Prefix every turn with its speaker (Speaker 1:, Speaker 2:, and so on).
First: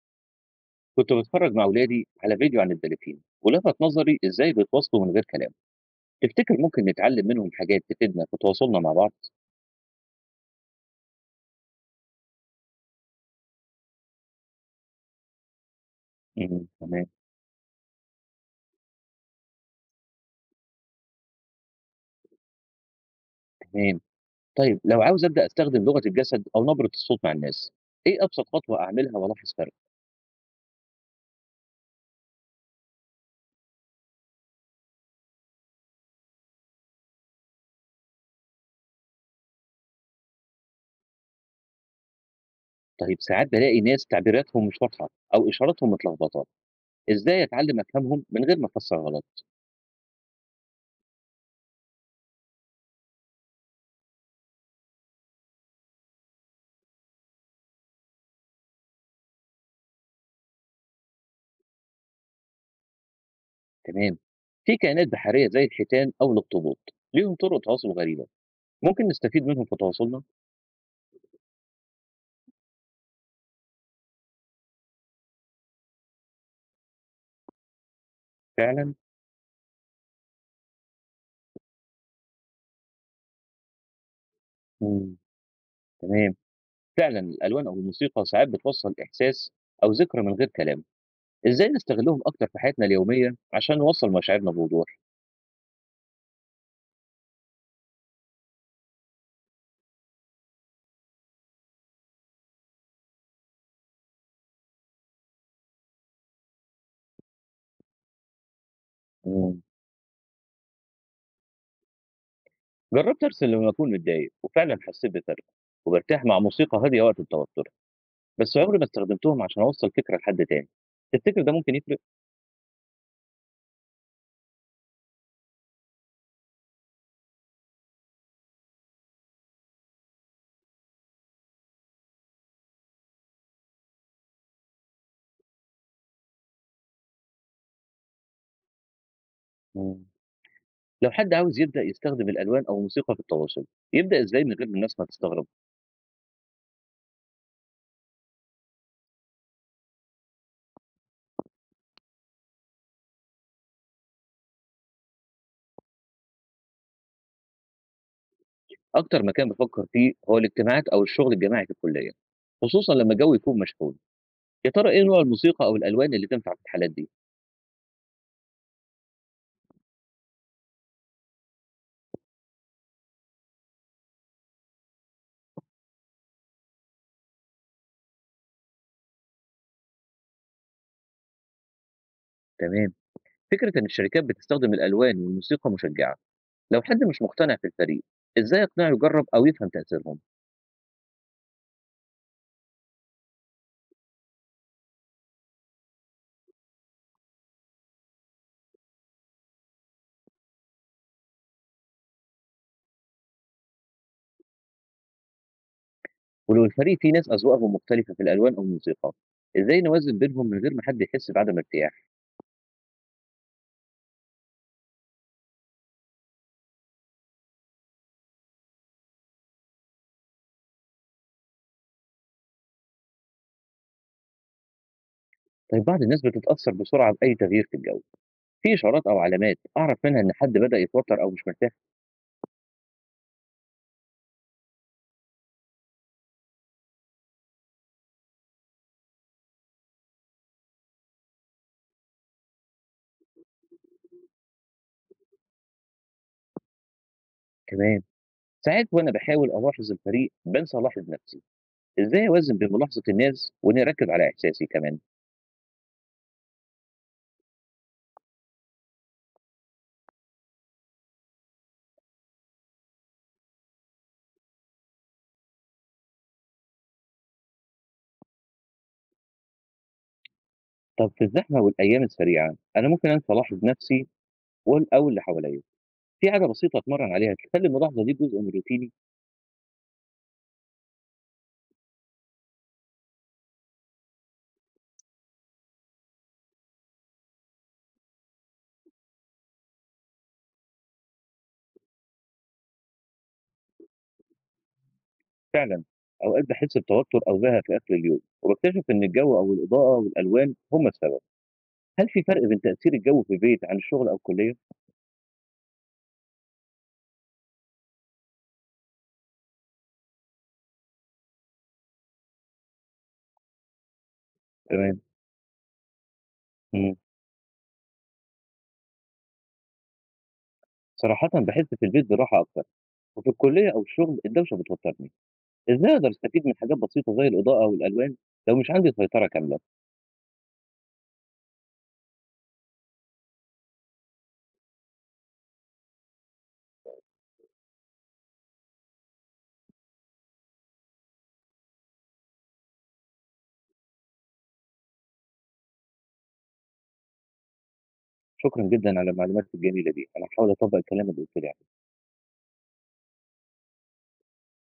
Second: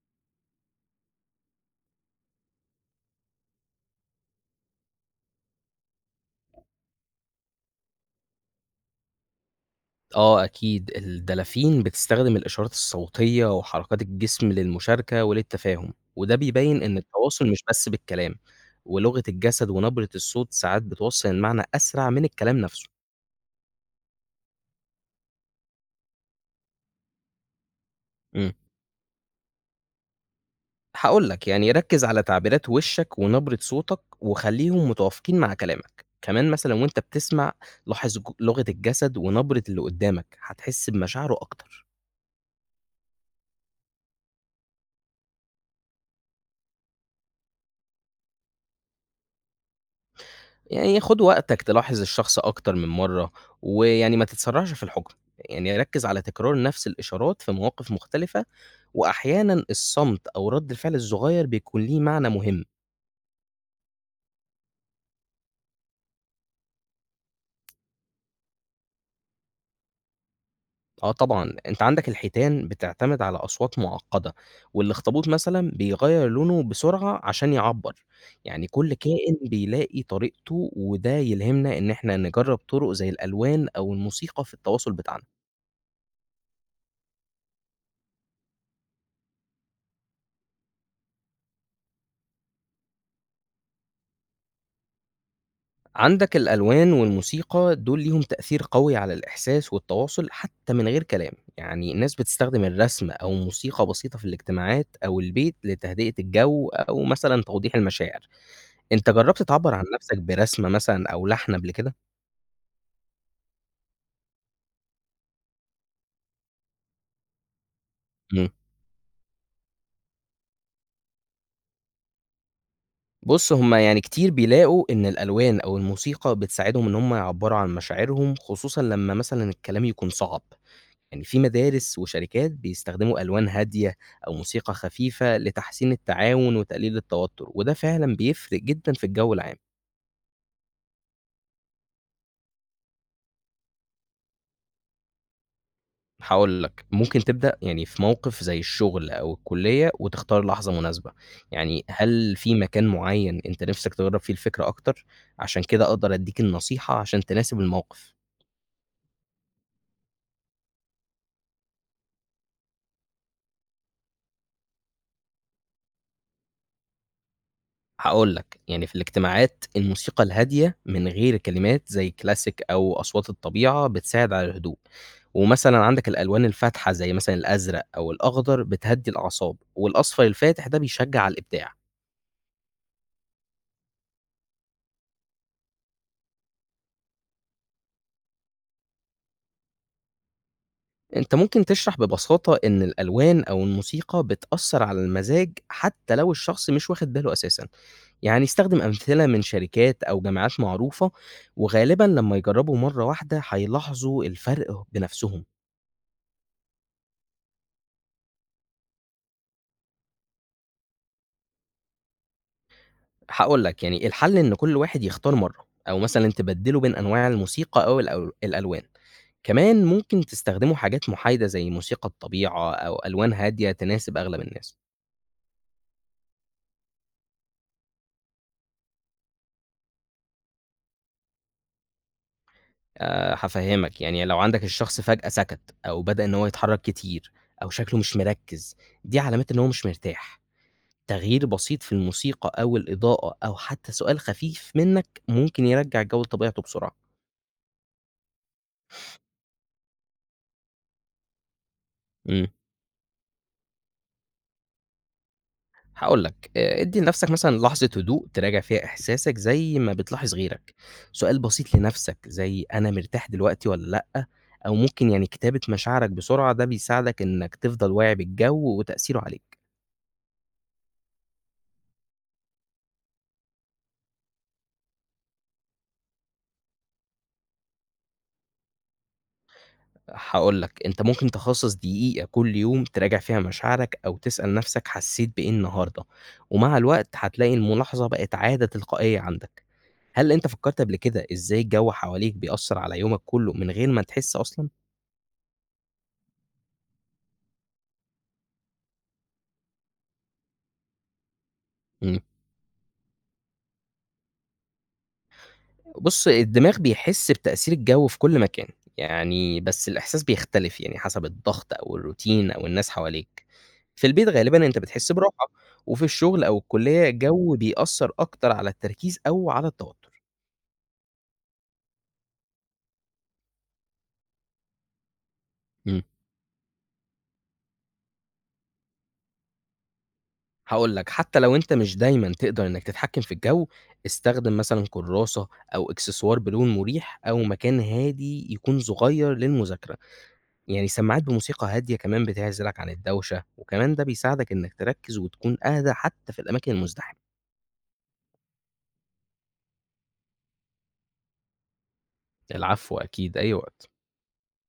Speaker 1: كنت بتفرج مع أولادي على فيديو عن الدلافين ولفت نظري إزاي بيتواصلوا من غير كلام. تفتكر ممكن نتعلم منهم حاجات تفيدنا في تواصلنا مع بعض؟
Speaker 2: آه أكيد، الدلافين بتستخدم الإشارات الصوتية وحركات الجسم للمشاركة وللتفاهم، وده
Speaker 1: مم،
Speaker 2: بيبين إن
Speaker 1: تمام.
Speaker 2: التواصل مش بس بالكلام، ولغة الجسد ونبرة الصوت ساعات بتوصّل المعنى أسرع من الكلام نفسه.
Speaker 1: تمام. طيب لو عاوز أبدأ أستخدم لغة الجسد أو نبرة الصوت مع الناس، إيه أبسط
Speaker 2: إمم،
Speaker 1: خطوة أعملها وألاحظ فرق؟
Speaker 2: هاقول لك يعني ركّز على تعبيرات وشّك ونبرة صوتك وخلّيهم متوافقين مع كلامك، كمان مثلًا وأنت بتسمع لاحظ لغة الجسد ونبرة اللي قدّامك، هتحس بمشاعره أكتر.
Speaker 1: طيب ساعات بلاقي ناس تعبيراتهم مش واضحة أو إشاراتهم متلخبطة، إزاي أتعلم أفهمهم من غير ما أفسر غلط؟
Speaker 2: يعني خُد وقتك تلاحظ الشخص أكتر من مرّة، ويعني ما تتسرّعش في الحُكم، يعني ركّز على تكرار نفس الإشارات في مواقف مختلفة، وأحيانًا الصمت أو رَد الفعل الصغيّر بيكون ليه معنى مهم.
Speaker 1: تمام. في كائنات بحرية زي الحيتان أو الأخطبوط ليهم طرق تواصل غريبة، ممكن نستفيد منهم في تواصلنا؟
Speaker 2: آه طبعًا، أنت عندك الحيتان بتعتمد على أصوات مُعقّدة، والأخطبوط مثلًا بيغيّر لونه بسرعة عشان يعبّر، يعني
Speaker 1: فعلا.
Speaker 2: كل كائن بيلاقي طريقته، وده يلهمنا إن إحنا نجرّب طُرق زي الألوان أو الموسيقى في التواصل
Speaker 1: مم.
Speaker 2: بتاعنا.
Speaker 1: تمام. فعلًا الألوان أو الموسيقى ساعات بتوصّل إحساس أو ذكرى من غير كلام، إزاي نستغلهم أكتر في حياتنا اليومية عشان نوصّل مشاعرنا بوضوح؟
Speaker 2: عندك الألوان والموسيقى دول ليهم تأثير قوي على الإحساس والتواصل حتى من غير كلام، يعني الناس بتستخدم الرسم أو موسيقى بسيطة في الاجتماعات أو البيت لتهدئة الجو أو مثلا توضيح المشاعر، أنت جربت
Speaker 1: إمم.
Speaker 2: تعبر عن نفسك برسمة مثلا أو لحن قبل كده؟
Speaker 1: جرّبت أرسم لمّا أكون متضايق وفعلًا حسّيت بفرق، وبارتاح مع موسيقى هادية وقت التوتر،
Speaker 2: إمم.
Speaker 1: بس عمري ما استخدمتهم عشان أوصّل فكرة لحد تاني، تفتكر ده ممكن يفرق؟
Speaker 2: بُص هم يعني كتير بيلاقوا إن الألوان أو الموسيقى بتساعدهم إن هم يعبروا عن مشاعرهم خصوصًا لما مثلا الكلام يكون صعب. يعني في مدارس وشركات بيستخدموا ألوان هادية أو موسيقى خفيفة لتحسين التعاون وتقليل التوتر وده فعلا بيفرق جدا في الجو العام.
Speaker 1: إمم. لو حد عاوز يبدأ يستخدم الألوان أو الموسيقى في التواصل، يبدأ إزاي من غير ما الناس ما تستغرب؟
Speaker 2: هقول لك ممكن تبدأ يعني في موقف زي الشغل أو الكلية وتختار لحظة مناسبة، يعني هل في مكان معين أنت نفسك تجرب فيه الفكرة أكتر عشان كده أقدر أديك النصيحة عشان تناسب الموقف.
Speaker 1: أكتر مكان بافكّر فيه هو الاجتماعات أو الشغل الجماعي في الكلية، خصوصًا لمّا الجو يكون مشحون. يا ترى إيه نوع الموسيقى أو الألوان اللي تنفع في الحالات دي؟
Speaker 2: هاقول لك، يعني في الاجتماعات الموسيقى الهادية من غير كلمات زي كلاسيك أو أصوات الطبيعة بتساعد على الهدوء، ومثلًا عندك الألوان الفاتحة زي مثلًا الأزرق أو الأخضر بتهدّي الأعصاب، والأصفر الفاتح ده بيشجع على الإبداع.
Speaker 1: تمام، فكرة إن الشركات بتستخدم الألوان والموسيقى مشجعة، لو حد مش مقتنع في الفريق، إزاي أقنعه يجرب أو يفهم تأثيرهم؟
Speaker 2: أنت ممكن تشرح ببساطة إن الألوان أو الموسيقى بتأثّر على المزاج حتى لو الشخص مش واخد باله أساسًا، يعني استخدم أمثلة من شركات أو جامعات معروفة، وغالبًا لمّا يجربوا مرّة واحدة هيلاحظوا الفرق بنفسهم.
Speaker 1: ولو الفريق فيه ناس أذواقهم مختلفة في الألوان أو الموسيقى، إزاي نوازن بينهم من غير ما حد يحس بعدم ارتياح؟
Speaker 2: هاقول لك، يعني الحل إن كل واحد يختار مرّة، أو مثلًا تبدّلوا بين أنواع الموسيقى أو الألوان. كمان ممكن تستخدموا حاجات محايدة زي موسيقى الطبيعة أو ألوان هادية تناسب أغلب الناس.
Speaker 1: طيب بعض الناس بتتأثر بسرعة بأي تغيير في الجو، في إشارات أو علامات أعرف منها إن حد بدأ يتوتر أو مش مرتاح؟
Speaker 2: هافهّمك، يعني لو عندك الشخص فجأة سكت أو بدأ إن هو يتحرّك كتير أو شكله مش مركّز، دي علامات إن هو مش مرتاح. تغيير بسيط في الموسيقى أو الإضاءة أو حتى سؤال خفيف منّك ممكن يرجّع الجو لطبيعته بسرعة.
Speaker 1: تمام، ساعات وأنا بحاول ألاحظ الفريق بنسى ألاحظ نفسي، إزاي
Speaker 2: إمم.
Speaker 1: أوازن بين ملاحظة الناس وإني أركز على إحساسي كمان؟
Speaker 2: هاقول لك، ادّي لنفسك مثلًا لحظة هدوء تراجع فيها إحساسك زي ما بتلاحظ غيرك، سؤال بسيط لنفسك زي أنا مرتاح دلوقتي والّا لأ، أو ممكن يعني كتابة مشاعرك بسرعة ده بيساعدك إنك تفضل واعي بالجو وتأثيره عليك.
Speaker 1: طب في الزحمة والأيام السريعة أنا ممكن أنسى ألاحظ نفسي أو اللي حواليا، في عادة بسيطة أتمرن عليها تخلي الملاحظة دي جزء من روتيني؟
Speaker 2: هاقول لك، أنت ممكن تخصص دقيقة كل يوم تراجع فيها مشاعرك أو تسأل نفسك حسيت بإيه النهارده، ومع الوقت هتلاقي الملاحظة بقت عادة تلقائية عندك. هل أنت فكرت قبل كده إزاي الجو حواليك بيأثر على يومك كله من غير ما تحس أصلًا؟
Speaker 1: فعلا. أوقات بحس بتوتر أو زهق في آخر اليوم، وبكتشف إن الجو أو الإضاءة والألوان هم السبب، هل
Speaker 2: إمم.
Speaker 1: في فرق بين تأثير الجو في البيت عن الشغل أو الكلية؟
Speaker 2: بُص، الدماغ بيحس بتأثير الجو في كل مكان، يعني بس الإحساس بيختلف يعني حسب الضغط أو الروتين أو الناس حواليك. في البيت غالبًا أنت
Speaker 1: تمام.
Speaker 2: بتحس براحة، وفي الشغل أو
Speaker 1: مم.
Speaker 2: الكلية الجو بيأثر أكتر على التركيز أو على التوتر.
Speaker 1: صراحة بحس في البيت براحة أكتر، وفي الكلية أو الشغل الدوشة بتوترني، إزاي
Speaker 2: إمم.
Speaker 1: أقدر أستفيد من حاجات بسيطة زي الإضاءة والألوان لو مش عندي سيطرة كاملة؟
Speaker 2: هاقول لك حتى لو أنت مش دايمًا تقدر إنك تتحكم في الجو، استخدم مثلًا كراسة أو إكسسوار بلون مريح أو مكان هادي يكون صغير للمذاكرة. يعني سماعات بموسيقى هادية كمان بتعزلك عن الدوشة، وكمان ده بيساعدك إنك تركز وتكون أهدى حتى في الأماكن المزدحمة.
Speaker 1: شكرا جدا على المعلومات الجميلة دي، أنا هحاول أطبق الكلام اللي قلت لي عليه.
Speaker 2: العفو أكيد، أي وقت.